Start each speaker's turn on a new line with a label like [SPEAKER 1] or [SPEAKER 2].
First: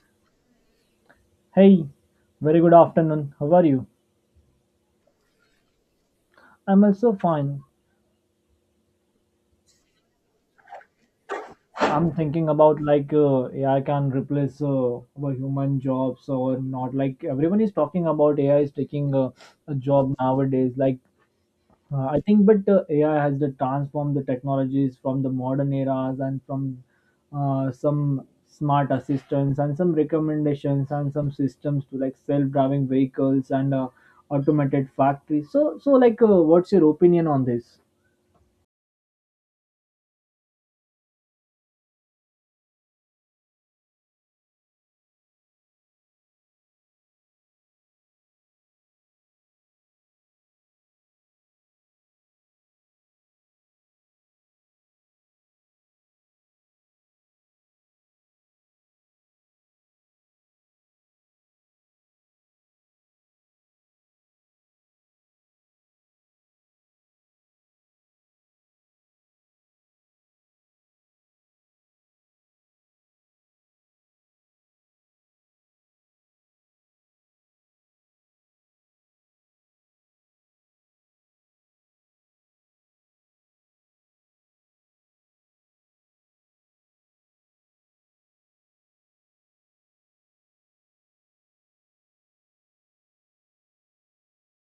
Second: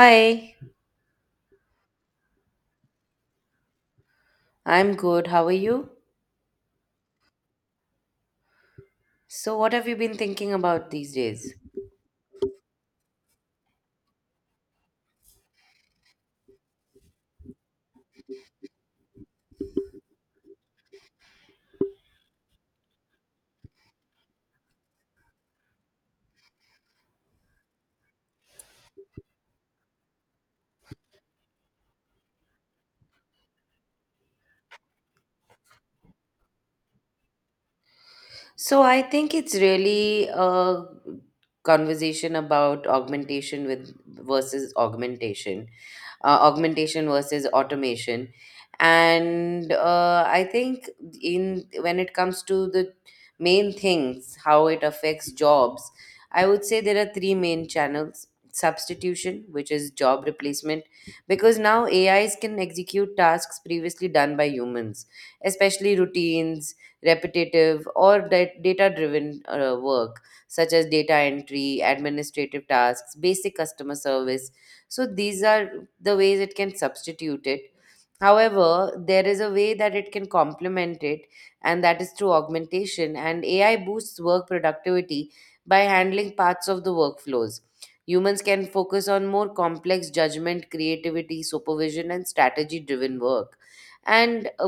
[SPEAKER 1] Hi,
[SPEAKER 2] Hey, very good afternoon. How are you?
[SPEAKER 1] I'm good. How are you?
[SPEAKER 2] I'm also fine.
[SPEAKER 1] So, what have you been thinking about these days?
[SPEAKER 2] I'm thinking about AI can replace our human jobs or not. Like everyone is talking about AI is taking a job nowadays. I think, but AI has the transformed the technologies from the modern eras and from some smart assistants and some recommendations and some systems to like self-driving vehicles and automated factories. So, what's your opinion on this?
[SPEAKER 1] So, I think it's really a conversation about augmentation with versus augmentation. Augmentation versus automation, and I think in when it comes to the main things how it affects jobs, I would say there are three main channels. Substitution, which is job replacement, because now ais can execute tasks previously done by humans, especially routines, repetitive or data driven work, such as data entry, administrative tasks, basic customer service. So these are the ways it can substitute it. However, there is a way that it can complement it, and that is through augmentation. And AI boosts work productivity by handling parts of the workflows. Humans can focus on more complex judgment, creativity, supervision, and strategy driven work. And uh,